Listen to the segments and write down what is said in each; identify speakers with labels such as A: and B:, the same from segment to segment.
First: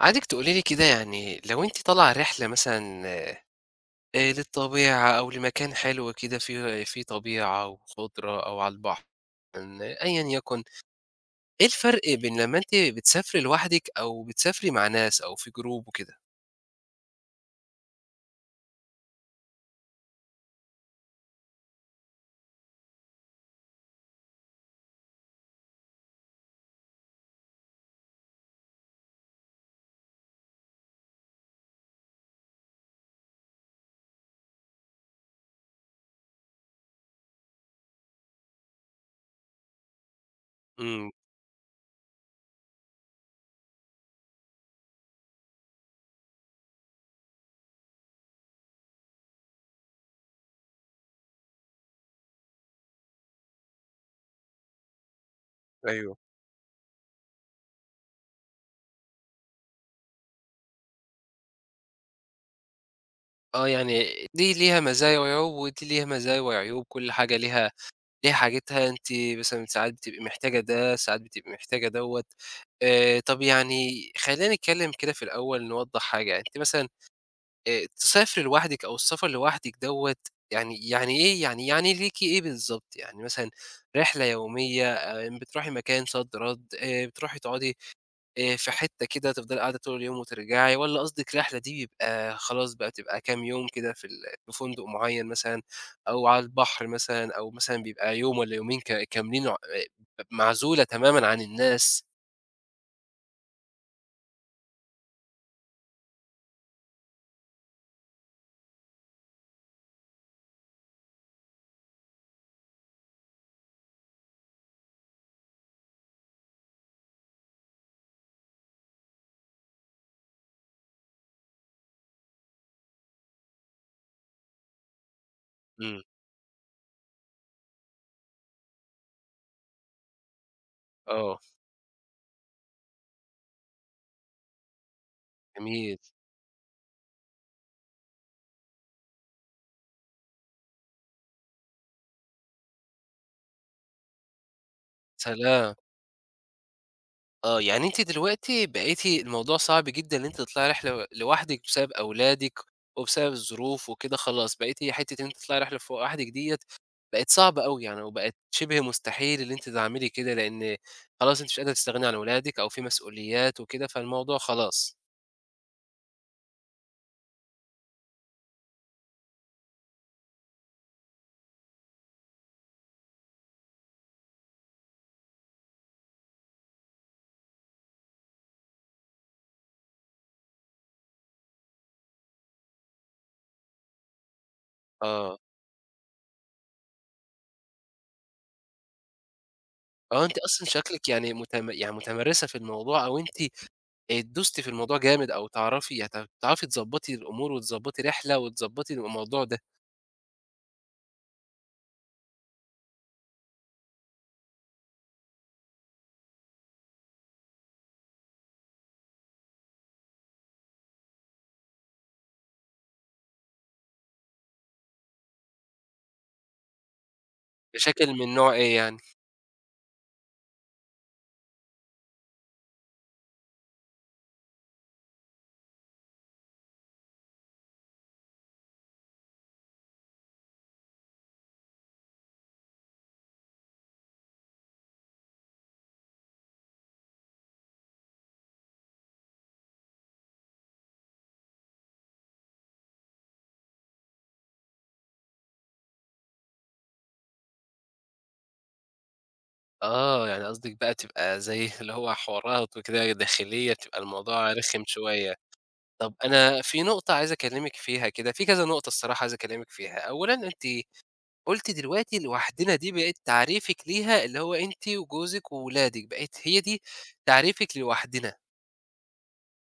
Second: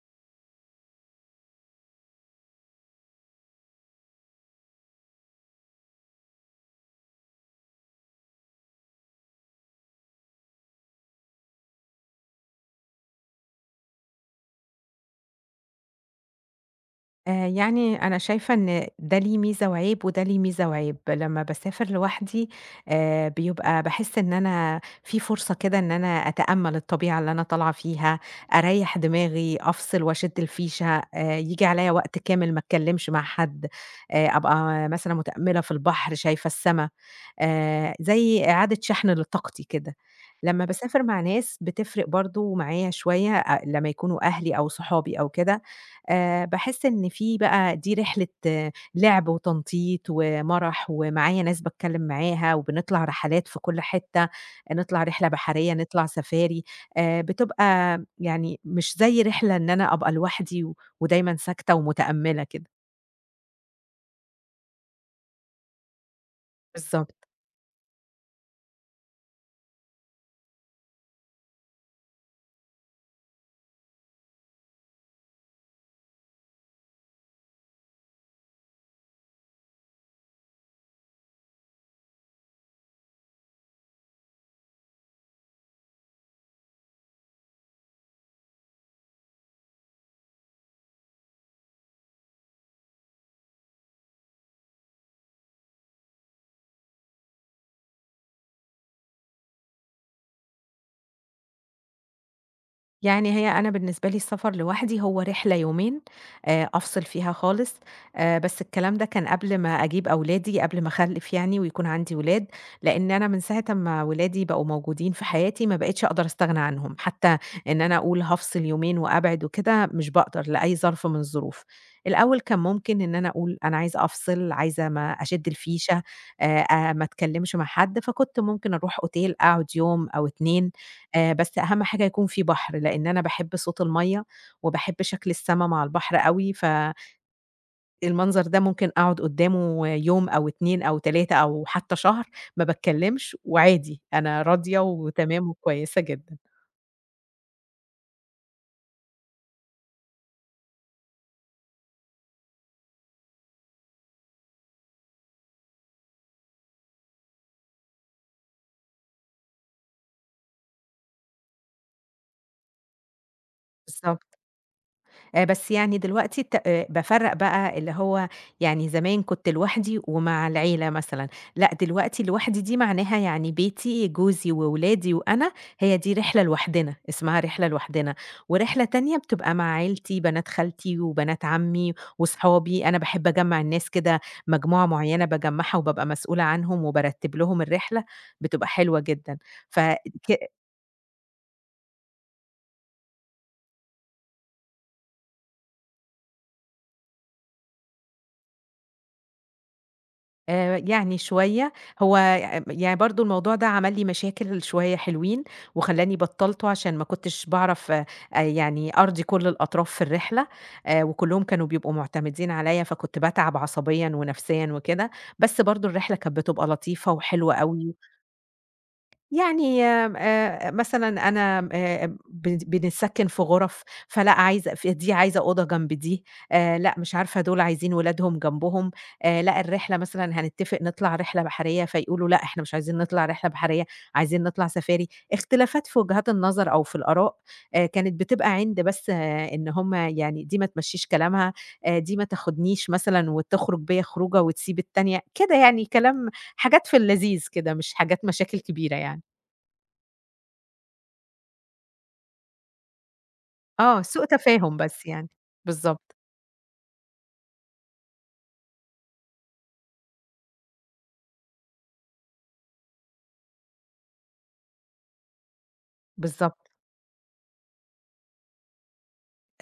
A: عايزِك تقولي لي كده، يعني لو أنتِ طالعة رحلة مثلًا للطبيعة أو لمكان حلو كده فيه طبيعة وخضرة أو على البحر، إن أيًا يكن، إيه الفرق بين لمّا أنتِ بتسافري لوحدِك أو بتسافري مع ناس أو في جروب وكده؟
B: يعني أنا شايفة إن ده ليه ميزة وعيب، وده ليه ميزة وعيب. لمّا باسافر لوحدي بيبقى باحس إن أنا في فرصة كده إن أنا أتأمَّل الطبيعة اللي أنا طالعة فيها، أريّح دماغي، أفصل وأشد الفيشة، ييجي عليّا وقت كامل ما اتكلمش مع حد، أبقى مثلًا متأمِّلة في البحر، شايفة السما، زي إعادة شحن لطاقتي كده. لمّا باسافر
A: إمم،
B: مع ناس بتفرق برضه معايا شوية، لمّا يكونوا أهلي أو صحابي أو كده. باحس إن في بقى دي رحلة آه، لعب وتنطيط ومَرَح، ومعايا ناس باتكلّم معاها، وبنطلع رحلات في كل حتّة، نطلع رحلة بحرية، نطلع
A: أيوه.
B: سفاري، بتبقى يعني مش زي رحلة إن أنا أبقى لوحدي و ودايمًا ساكتة ومتأمّلة كده.
A: آه، يعني دي ليها مزايا وعيوب ودي ليها مزايا وعيوب، كل
B: بالضبط.
A: حاجة ليها حاجتها، أنتِ مثلًا ساعات بتبقي محتاجة ده، ساعات بتبقي محتاجة دوّة. طب يعني خلّينا نتكلم كده في الأول نوضّح حاجة، أنتِ مثلًا تسافري لوحدِك أو السفر لوحدِك دوّة يعني يعني إيه؟ يعني يعني ليكِ إيه بالضبط؟ يعني مثلًا رحلة يومية، بتروحي مكان رد، بتروحي تقعدي في حتّة كده تفضلي قاعدة طول اليوم وترجعي، والّا قصدِك رحلة دي بيبقى خلاص بقى بتبقى كام يوم كده في في فندق معيّن مثلًا أو على البحر مثلًا أو مثلًا بيبقى يوم والّا يومين كاملين ع آه، معزولة تمامًا عن الناس؟
B: يعني هي أنا بالنسبة لي السفر لوحدي هو رحلة يومين أفصل فيها خالص، بس الكلام ده كان قبل ما أجيب أولادي، قبل ما أخلِّف يعني ويكون عندي ولاد، لإن أنا من ساعة أمّا ولادي بقوا موجودين في حياتي ما بقيتش أقدر أستغنى عنهم، حتى إن أنا أقول هافصل يومين وأبعد وكده مش باقدر لأي ظرف من الظروف. الأول كان ممكن إن أنا أقول أنا عايزة أفصل، عايزة ما أشِد
A: إمم،
B: الفيشة، ما أتكلمش مع حد، فكنت ممكن أروح أوتيل أقعد يوم أو 2.
A: آه،
B: بس أهم حاجة يكون في بحر، لإن أنا باحب صوت المَيّة، وباحب شكل السما مع
A: جميل،
B: البحر أوي، فالمنظر ده ممكن أقعد قدّامه يوم أو 2 أو 3 أو حتى شهر ما باتكلمش وعادي، أنا راضية وتمام
A: سلام.
B: وكويسة جدًا.
A: آه، يعني أنتِ دلوقتي بقيتِ الموضوع صعب جدًا إن أنتِ تطلعي رحلة لوحدِك بسبب أولادِك، وبسبب الظروف وكده خلاص، بقيتِ حتّة إن أنتِ تطلعي رحلة لوحدِك ديّة بقت صعبة أوي يعني، وبقت شِبه مستحيل إن أنتِ تعملي كده، لإن خلاص أنتِ مش قادرة تستغني عن ولادِك أو في مسؤوليات وكده، فالموضوع
B: بالضبط.
A: خلاص.
B: بس يعني دلوقتي بافرّق بقى اللي هو يعني زمان كنت لوحدي ومع العيلة مثلًا، لأ دلوقتي لوحدي دي معناها يعني بيتي، جوزي وولادي وأنا، هي دي رحلة لوحدنا، اسمها رحلة لوحدنا، ورحلة تانية بتبقى مع عيلتي، بنات خالتي وبنات عمي وصحابي، أنا باحب أجمّع الناس كده مجموعة معيّنة
A: آه،
B: باجمّعها وبابقى مسؤولة عنهم وبارتّب لهم الرحلة، بتبقى حلوة جدًا. فك
A: آه، أنتِ أصلًا شكلِك يعني يعني متمرسة في الموضوع أو أنتِ دوستِ في الموضوع جامد، أو تعرفي تضبّطي الأمور وتضبّطي رحلة وتضبّطي الموضوع ده.
B: يعني شوية، هو ي يعني برضه الموضوع ده عمل لي مشاكل شوية حلوين، وخلّاني بطّلته عشان ما كنتش باعرف، يعني أرضي كل الأطراف في الرحلة، وكلّهم كانوا بيبقوا معتمدين عليَّ، فكنت باتعب عصبيًا ونفسيًا وكده، بس برضه الرحلة كانت بتبقى لطيفة وحلوة أوي.
A: مشاكل من نوع إيه يعني؟
B: يعني آمم مثلًا أنا آمم بنسكِّن في غُرف، فلأ عايزة ف دي عايزة أوضة جنب دي، لأ مش عارفة دول عايزين ولادهم جنبهم، لأ الرحلة مثلًا هنتّفق نطلع رحلة بحرية، فيقولوا لأ إحنا مش عايزين نطلع رحلة بحرية، عايزين نطلع سفاري. اختلافات في وجهات النظر أو في الآراء، كانت بتبقى عِند بس آه، إن هم يعني دي ما تمشّيش كلامها، دي ما تاخدنيش مثلًا وتخرج بيّا خروجة وتسيب التانية، كده يعني كلام حاجات في اللذيذ كده، مش حاجات مشاكل كبيرة يعني.
A: آه، يعني قصدِك بقى تبقى زي اللي هو حوارات وكده داخلية، بتبقى
B: آه، سوء
A: الموضوع
B: تفاهم
A: رخم
B: بس يعني،
A: شوية. طب
B: بالضبط،
A: أنا في نقطة عايز أكلمِك فيها كده، في كذا نقطة الصراحة عايز أكلمِك فيها. أولًا أنتِ قلتِ دلوقتي لوحدنا دي بقت تعريفِك ليها، اللي هو أنتِ وجوزِك وولادِك، بقت هي
B: بالضبط.
A: دي تعريفِك لوحدنا.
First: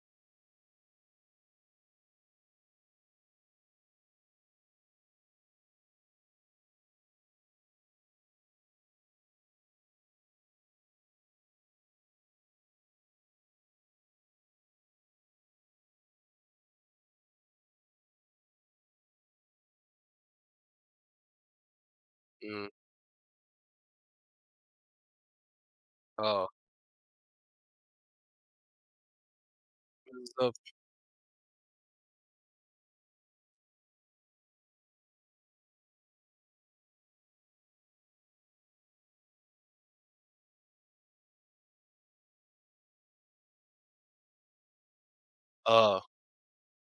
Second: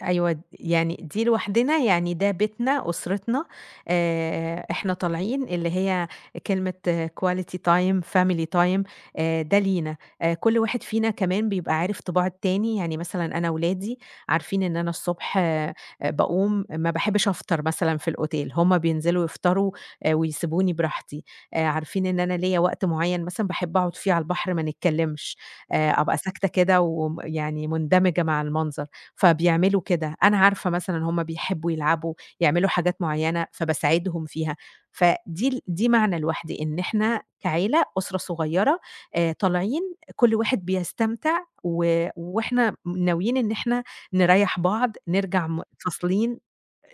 B: أيوه، يعني دي لوحدنا يعني ده بيتنا، أسرتنا، إحنا طالعين اللي هي كلمة quality time، family time، ده لينا، كل واحد فينا كمان بيبقى عارف طباع التاني، يعني مثلًا أنا ولادي عارفين إن أنا الصبح باقوم ما باحبش أفطر مثلًا في الأوتيل، هُم بينزلوا يفطروا ويسيبوني براحتي، عارفين إن أنا ليّا
A: إمم،
B: وقت معيّن مثلًا باحب أقعد فيه على البحر ما نتكلمش، أبقى
A: آه،
B: ساكتة كده يعني مندمجة مع المنظر. فبيعملوا كده، أنا عارفة
A: بالضبط،
B: مثلًا هُم بيحبّوا يلعبوا، يعملوا حاجات معيّنة، فباساعدهم فيها، فدي ال دي معنى الوحدة، إن إحنا كعيلة أسرة صغيّرة طالعين كل واحد بيستمتع و وإحنا ناويين إن إحنا نريّح بعض، نرجع
A: آه.
B: فاصلين،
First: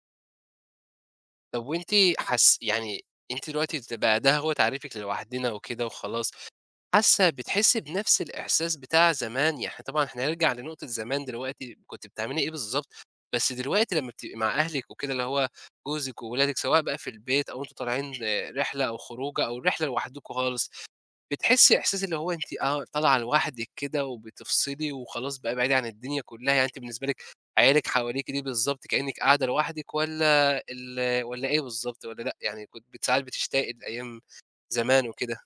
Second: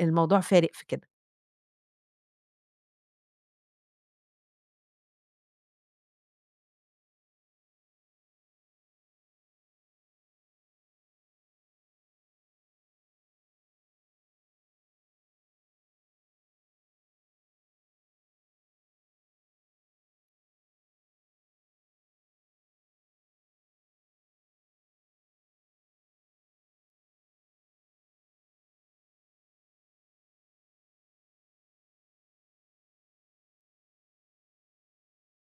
B: الموضوع فارق في كده.
A: طب وأنتِ يعني أنتِ دلوقتي بقى ده هو تعريفِك لوحدنا وكده وخلاص، بتحسّي بنفس الإحساس بتاع زمان؟ يعني طبعًا إحنا هنرجع لنقطة زمان دلوقتي كنتِ بتعملي إيه بالضبط، بس دلوقتي لمّا بتبقي مع أهلِك وكده، اللي هو جوزِك وولادِك، سواء بقى في البيت أو أنتم طالعين رحلة أو خروجة أو رحلة لوحدكم خالص، بتحسّي إحساس اللي هو أنتِ طالعة لوحدِك كده وبتفصلي وخلاص بقى بعيدة عن الدنيا كلّها، يعني أنتِ بالنسبة لِك عيالِك حواليكِ دي بالضبط كإنِّك قاعدة لوحدِك والّا إيه بالضبط والّا لأ؟ يعني كنتِ ساعات بتشتاقي لأيام زمان وكده؟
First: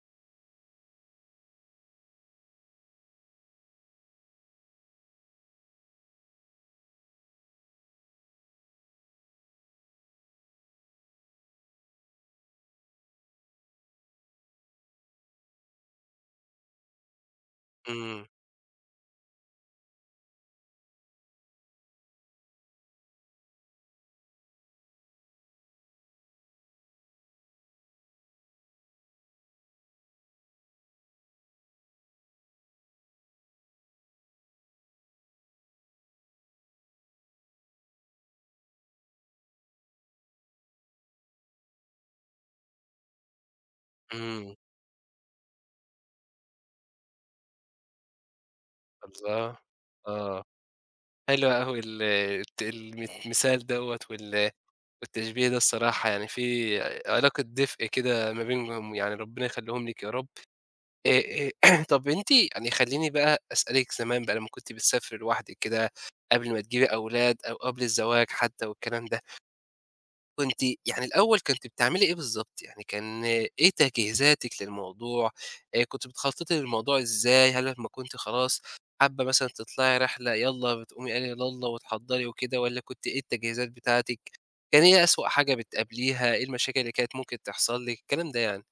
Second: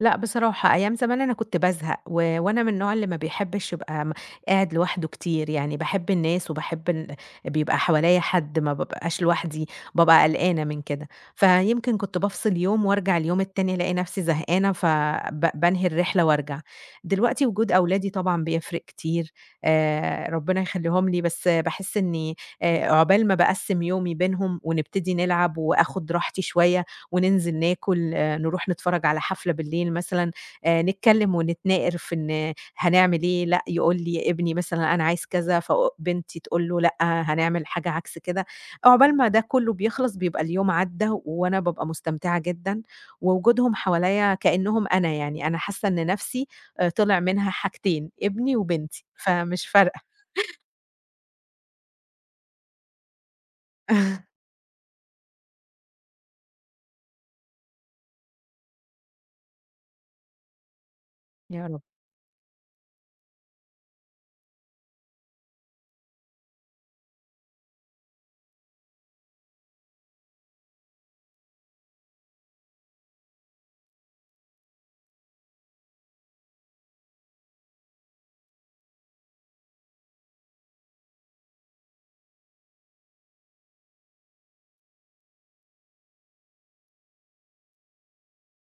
B: لأ بصراحة، أيام زمان أنا كنت بازهق، و وأنا من النوع اللي ما بيحبش يبقى قاعد لوحده كتير، يعني باحب الناس وباحب بيبقى حواليّا حد، ما بابقاش لوحدي، بابقى قلقانة من كده، فيمكن كنت بافصل يوم وارجع اليوم التاني ألاقي نفسي زهقانة، بانهي الرحلة وارجع. دلوقتي وجود أولادي
A: إمم،
B: طبعًا بيفرق كتير، ربنا يخليهم لي، بس باحس إني عقبال ما باقسّم يومي بينهم ونبتدي نلعب وآخد راحتي شوية وننزل ناكل، نروح نتفرّج على حفلة بالليل مثلًا، نتكلّم ونتناقر في إن هنعمل إيه، لأ يقول لي ابني مثلًا أنا عايز كذا، بنتي تقول له لأ هنعمل حاجة عكس كده، عقبال ما ده كلّه بيخلص بيبقى اليوم عدّى وأنا بابقى مستمتعة جدًا، ووجودهم حواليّا
A: إمم.
B: كإنّهم أنا يعني، أنا حاسّة إن نَفْسي طلع منها حاجتين، ابني وبنتي،
A: الله!
B: فمش فارقة.
A: آه، حلو أوي ال الت المثال دوّة والتشبيه ده، الصراحة يعني في علاقة دفء كده ما بينهم، يعني ربنا يخليهم لِك يا رب. آآ،
B: يا رب.
A: آآ طب أنتِ يعني خلّيني بقى أسألِك زمان بقى لمّا كنتِ بتسافري لوحدِك كده، قبل ما تجيبي أولاد أو قبل الزواج حتى والكلام ده. كنتِ يعني الأول كنتِ بتعملي إيه بالضبط؟ يعني كان إيه تجهيزاتِك للموضوع؟ كنتِ بتخططي للموضوع إزاي؟ هل لمّا كنتِ خلاص حابة مثلًا تطلعي رحلة يالّا بتقومي قايلة يالّا وتحضّري وكده، والّا كنتِ إيه التجهيزات بتاعتِك؟ كان إيه أسوأ حاجة بتقابليها؟ إيه المشاكل اللي كانت ممكن تحصل لِك؟ الكلام ده يعني.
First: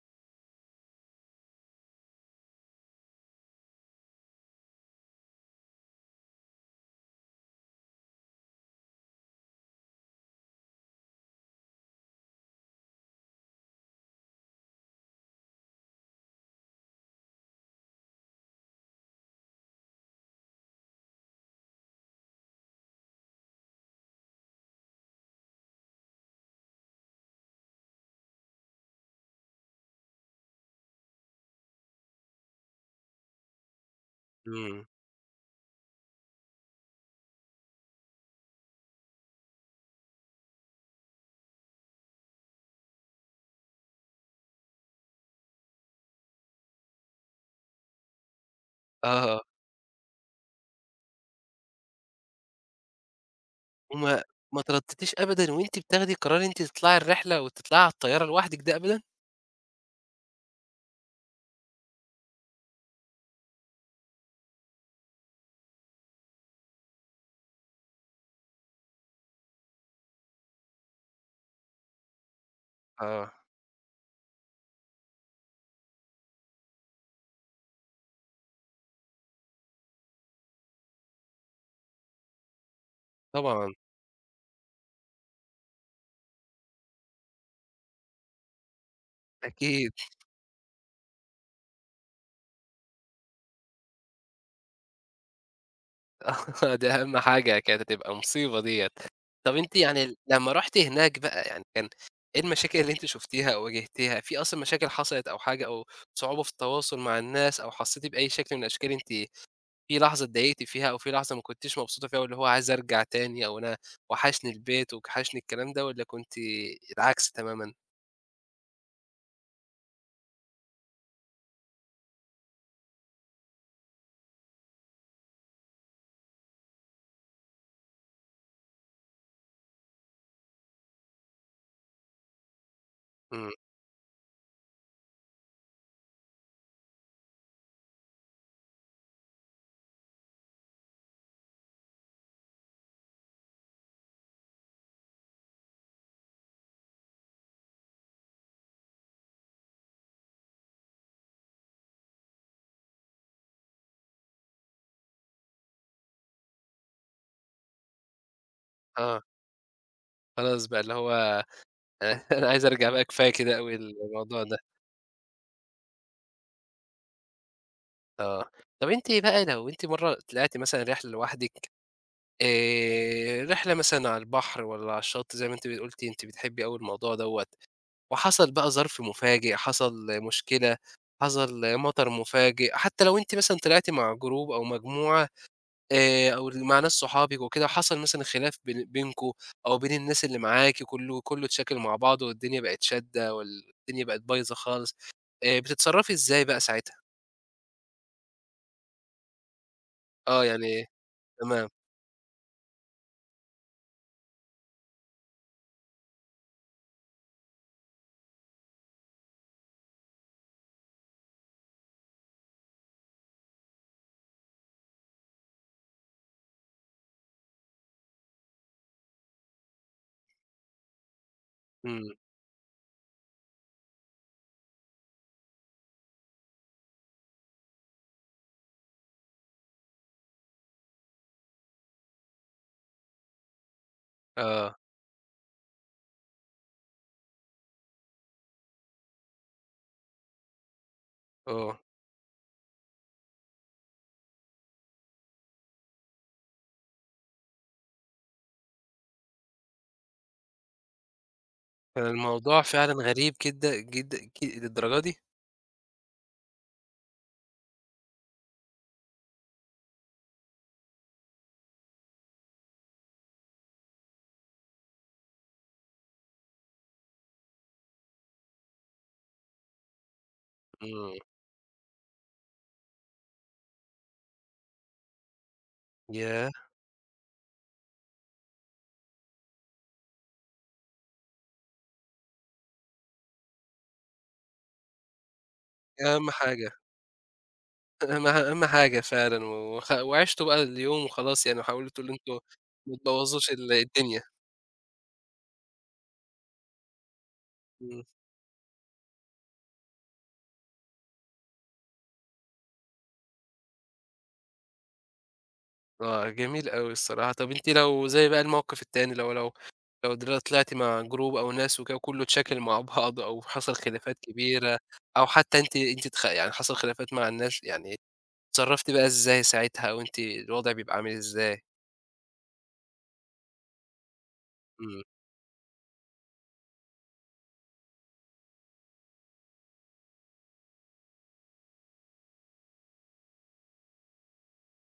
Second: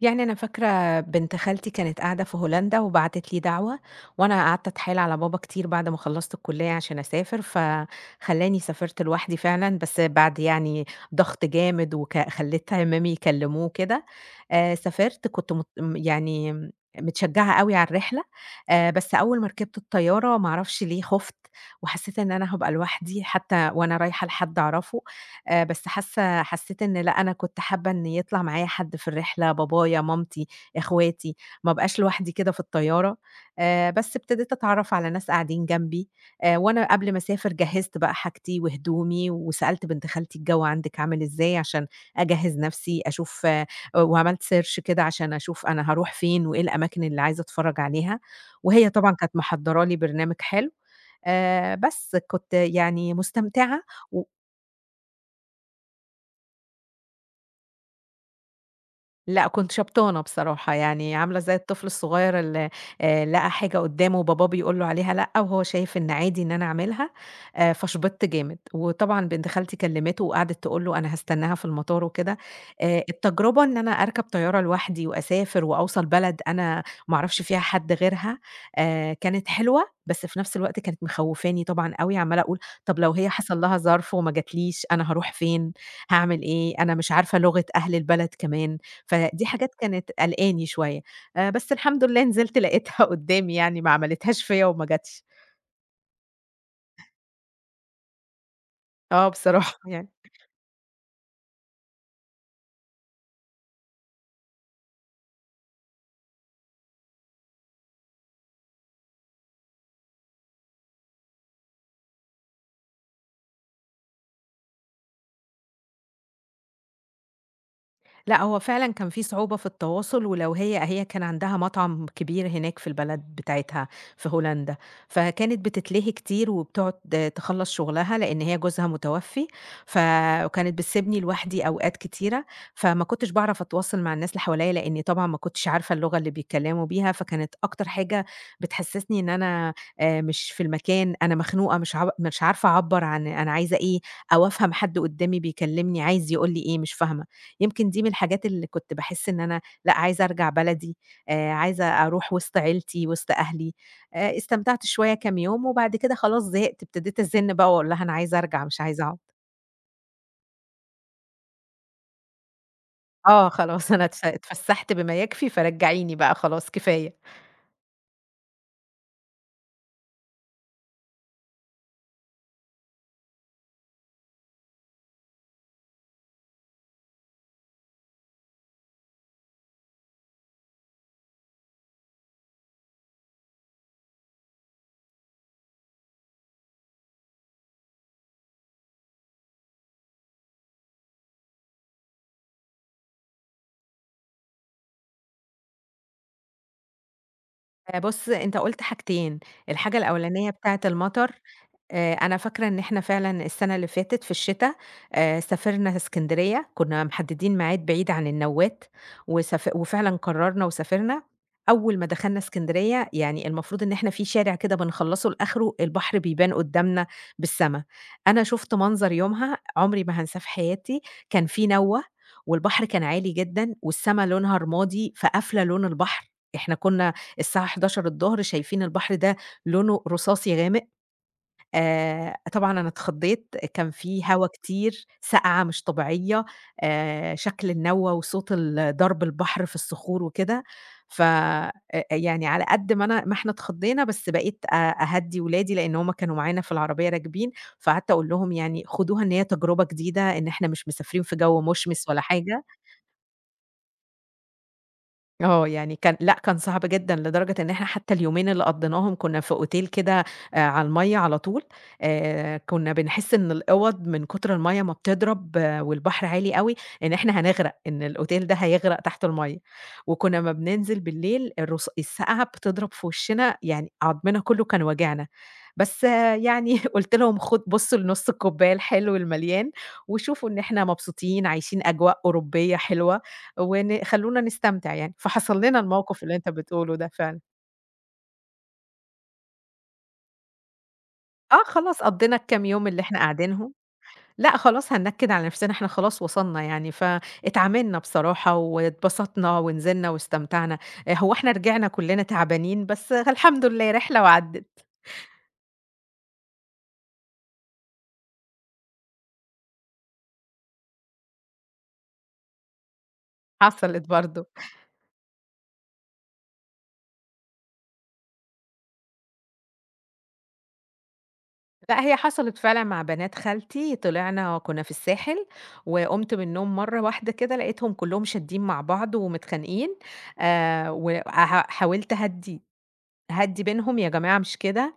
B: يعني أنا فاكرة بنت خالتي كانت قاعدة في هولندا وبعتت لي دعوة، وأنا قعدت أتحايل على بابا كتير بعد ما خلّصت الكلية عشان أسافر، فخلّاني سافرت لوحدي فعلًا، بس بعد يعني ضغط جامد خلّيت عمامي يكلموه وكده. سافرت كنت مت م يعني متشجعة أوي على الرحلة، بس أول ما ركبت الطيارة ما أعرفش ليه خُفت، وحسيت إن أنا هابقى لوحدي حتى وأنا رايحة لحد أعرفه. بس حسّيت إن لأ، أنا كنت حابة إن يطلع معايا حد في الرحلة، بابايا، مامتي، إخواتي، ما أبقاش لوحدي كده في الطيارة. بس ابتديت
A: إمم.
B: أتعرّف على ناس قاعدين جنبي، وأنا قبل ما أسافر جهّزت بقى حاجتي وهدومي، وسألت بنت خالتي الجو عندِك عامل إزاي عشان أجهّز نَفْسي، أشوف آه، وعملت search كده عشان أشوف أنا هاروح فين وإيه الأماكن اللي عايزة أتفرّج عليها، وهي طبعًا كانت
A: آه.
B: محضّرة لي برنامج حلو. بس كنت يعني مستمتعة.
A: وما
B: و
A: ما تردّدتيش أبدًا وأنتِ بتاخدي قرار إن أنتِ تطلعي الرحلة وتطلعي على الطيارة لوحدِك ده أبدًا؟
B: لأ، كنت شبطانة بصراحة، يعني عاملة زي الطفل الصغير اللي لقى حاجة قدّامه وباباه بيقول له عليها لأ، وهو شايف إن عادي إن أنا أعملها، فشبطت جامد، وطبعًا بنت خالتي كلمته وقعدت تقول له أنا هاستناها في المطار وكده،
A: آه.
B: التجربة إن أنا أركب طيارة لوحدي وأسافر وأوصل بلد أنا ما أعرفش فيها حد غيرها، كانت حلوة، بس في نفس الوقت كانت مخوّفاني طبعًا أوي، عمّالة أقول طب لو هي حصل
A: طبعًا.
B: لها ظرف وما جاتليش، أنا هاروح فين، هاعمل إيه، أنا مش عارفة لغة أهل البلد كمان. فدي حاجات
A: أكيد.
B: كانت قلقاني شوية، بس الحمد لله نزلت لقيتها قدّامي يعني ما عملتهاش فيّا وما جاتش.
A: آه، دي أهم حاجة، كانت هتبقى مصيبة ديّة.
B: آه
A: طب أنتِ
B: بصراحة يعني.
A: يعني لمّا رُحتِ هناك بقى، يعني كان إيه المشاكل اللي أنتِ شُفتيها أو واجهتيها؟ في أصلًا مشاكل حصلت، أو حاجة أو صعوبة في التواصل مع الناس، أو حسّيتِ بأي شكل من الأشكال أنتِ في لحظة اتضايقتِ فيها، أو في لحظة ما كنتيش مبسوطة فيها، واللي هو عايزة أرجع تاني، أو أنا وحشني البيت وحشني الكلام ده، والّا كنتِ العكس تمامًا؟
B: لأ، هو فعلًا كان في صعوبة في التواصل، ولو هي كان عندها مطعم كبير هناك في البلد بتاعتها في هولندا، فكانت بتتلهي كتير وبتقعد تخلّص شغلها، لإن هي جوزها متوفي، ف وكانت بتسيبني لوحدي أوقات كتيرة، فما كنتش
A: إمم،
B: باعرف أتواصل مع الناس اللي حواليّا، لإني طبعًا ما كنتش عارفة اللغة اللي بيتكلموا بيها، فكانت أكتر حاجة بتحسسني إن أنا مش في المكان، أنا مخنوقة مش عارفة أعبّر عن أنا عايزة إيه، أو أفهم حد قدامي بيكلمني عايز يقول لي إيه، مش فاهمة. يمكن دي من الحاجات اللي كنت باحس إن أنا لأ، عايزة أرجع بلدي، عايزة أروح وسط عيلتي، وسط أهلي. استمتعت شوية كام يوم، وبعد كده خلاص زهقت، ابتديت أزِّن بقى وأقول لها أنا عايزة أرجع مش عايزة أقعد.
A: آه، خلاص بقى اللي هو أنا عايزة أرجع بقى، كفاية
B: آه،
A: كده أوي
B: خلاص أنا
A: الموضوع ده.
B: اتفسحت بما يكفي، فرجعيني بقى خلاص كفاية.
A: آه. طب أنتِ بقى لو أنتِ مرّة طلعتِ مثلًا رحلة لوحدِك، رحلة مثلًا على البحر والّا على الشط زي ما أنتِ قُلتِ، أنتِ بتحبي أوي الموضوع دوّة، وحصل بقى ظرف مفاجئ، حصل مشكلة، حصل مطر مفاجئ، حتى لو أنتِ مثلًا طلعتِ مع جروب أو مجموعة، أو مع ناس صحابِك وكده، وحصل مثلًا خلاف بينكم أو بين الناس اللي معاكِ، كله اتشاكل مع بعضه، والدنيا بقت شادة والدنيا بقت بايظة خالص، بتتصرّفي إزاي بقى ساعتها؟
B: بُص، أنت قُلت حاجتين، الحاجة
A: آه،
B: الأولانية بتاعة
A: يعني
B: المطر.
A: تمام،
B: أنا فاكرة إن إحنا فعلًا السَنة اللي فاتت في الشتا سافرنا إسكندرية، كُنّا محدّدين ميعاد بعيد عن النوّات وفعلًا قرّرنا وسافرنا، أول ما دخلنا إسكندرية يعني المفروض إن إحنا في شارع كده بنخلّصه لآخره البحر بيبان قُدّامنا بالسما، أنا شُفت منظر يومها عمري ما هانساه في حياتي، كان في
A: إمم،
B: نوّة والبحر كان عالي جدًا والسما لونها رمادي فقافلة لون البحر، إحنا كُنّا الساعة 11:00 شايفين البحر ده لونه رصاصي غامق. طبعًا أنا اتخضّيت، كان في هوا
A: آه،
B: كتير، سقعة مش طبيعية، شكل النوّة وصوت ضرب البحر في الصخور وكده، ف أ
A: آه.
B: يعني على قد ما أنا ما إحنا اتخضّينا، بس بقيت أهدّي ولادي، لإن هُم كانوا معانا في العربية راكبين، فقعدت أقول لهم يعني خدوها إن هي تجربة جديدة، إن إحنا مش مسافرين في جو
A: كان
B: مشمس ولا
A: الموضوع
B: حاجة.
A: فعلًا غريب جدًا، جدًا للدرجة دي؟
B: آه، يعني كان لأ، كان صعب جدًا لدرجة إن إحنا حتى اليومين اللي قضّيناهم كُنّا في أوتيل كده على المَيّة على طول، كُنّا بنحس إن الأوَض من كتر المَيّة ما بتضرب آه، والبحر عالي أوي، إن إحنا هنغرق، إن الأوتيل ده هيغرق تحت المَيّة، وكُنّا أمّا بننزل
A: إمم،
B: بالليل السقعة بتضرب في وشّنا، يعني عضمنا كُلّه كان واجعنا. بس آه،
A: ياه!
B: يعني قُلت لهم خد بُصّوا لنُص الكوباية الحلو المليان، وشوفوا إن إحنا مبسوطين عايشين أجواء أوروبية حلوة، خلّونا نستمتع يعني، فحصل لنا الموقف
A: أهم
B: اللي أنت
A: حاجة
B: بتقوله ده فعلًا.
A: أهم أهم حاجة فعلًا، و وخ وعِشتوا بقى اليوم وخلاص يعني،
B: آه خلاص
A: وحاولتوا اللي
B: قضّينا
A: أنتم
B: الكام يوم
A: ما
B: اللي إحنا
A: تبوّظوش
B: قاعدينهم،
A: الدنيا،
B: لأ خلاص هننكد على نفسنا إحنا خلاص وصلنا يعني، فاتعاملنا
A: إمم،
B: بصراحة واتبسطنا ونزلنا واستمتعنا، آه، هو إحنا رجعنا كلنا تعبانين بس الحمد لله رحلة وعدِّت،
A: آه، جميل أوي الصراحة. طَب أنتِ لو زي بقى الموقف التاني، لو لو لو دل طلعتِ مع group أو ناس وكده، وكلّه اتشاكل مع بعض أو حصل
B: حصلت
A: خلافات
B: برضه.
A: كبيرة، أو حتى أنتِ أنتِ اتخ يعني حصل خلافات مع الناس، يعني اتصرّفتِ بقى إزاي ساعتها، أو أنتِ الوضع بيبقى عامل إزاي؟
B: لأ، هي حصلت فعلًا مع بنات خالتي، طلعنا كنا في
A: إمم،
B: الساحل، وقُمت من النوم مرّة واحدة كده لقيتهم كلّهم شادين مع بعض ومتخانقين، وح حاولت أهدّي بينهم، "يا جماعة مش كده."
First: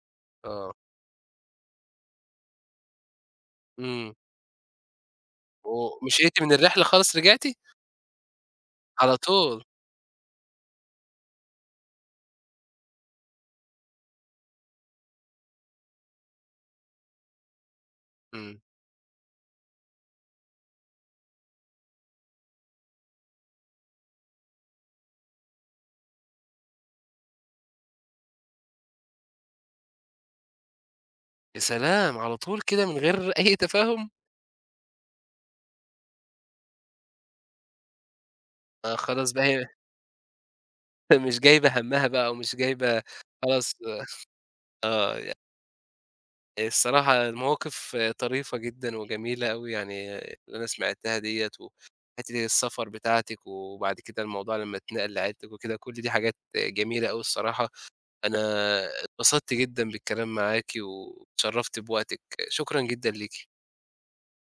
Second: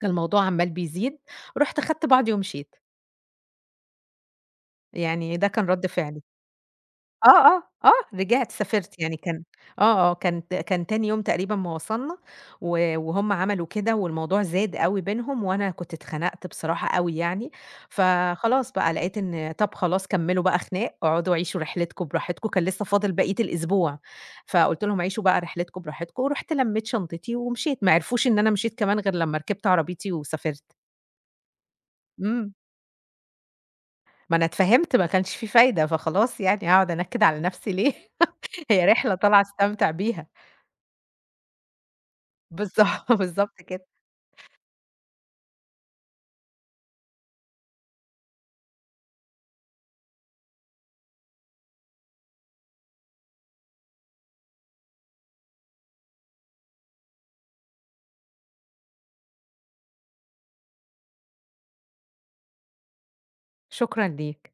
B: كان الموضوع عمّال
A: آه،
B: بيزيد، رُحت خدت بعضي ومشيت،
A: إمم.
B: يعني ده كان رَد فعلي.
A: ومشيتِ من الرحلة خالص
B: آه،
A: رجعتِ؟
B: آه، آه، رجعت سافرت
A: على
B: يعني كان
A: طول،
B: آه، آه، كان تاني يوم تقريبًا ما وصلنا، و وهُم عملوا كده والموضوع زاد أوي بينهم، وأنا كنت اتخنقت بصراحة أوي يعني،
A: إمم،
B: فخلاص بقى لقيت إن طَب خلاص كمّلوا بقى خناق، اقعدوا عيشوا رحلتكم براحتكم، كان لسه فاضل بقية الأسبوع، فقُلت لهم عيشوا بقى رحلتكم براحتكم، ورُحت لمّيت شنطتي ومشيت، ما عرفوش إن أنا مشيت كمان غير لمّا ركبت عربيتي وسافرت،
A: يا سلام! على
B: إمم،
A: طول كده من غير أي تفاهم؟
B: ما أنا اتفهمت ما كانش في فايدة، فخلاص يعني هاقعد أنكد على نفسي ليه؟ هي
A: آه،
B: رحلة
A: خلاص
B: طالعة
A: بقى هي
B: استمتع بيها.
A: مش جايبة همّها بقى ومش جايبة
B: بالضبط، بالضبط
A: خلاص.
B: كده.
A: آه، الصراحة مواقف طريفة جدًا وجميلة أوي يعني اللي أنا سمعتها ديّة، وحتّة السفر بتاعتِك وبعد كده الموضوع لمّا اتنقل لعيلتِك وكده، كل دي حاجات جميلة أوي الصراحة. أنا اتبسطت جدًا بالكلام معاكِ واتشرّفت بوقتِك، شكرًا جدًا ليكِ.
B: شكرًا ليك.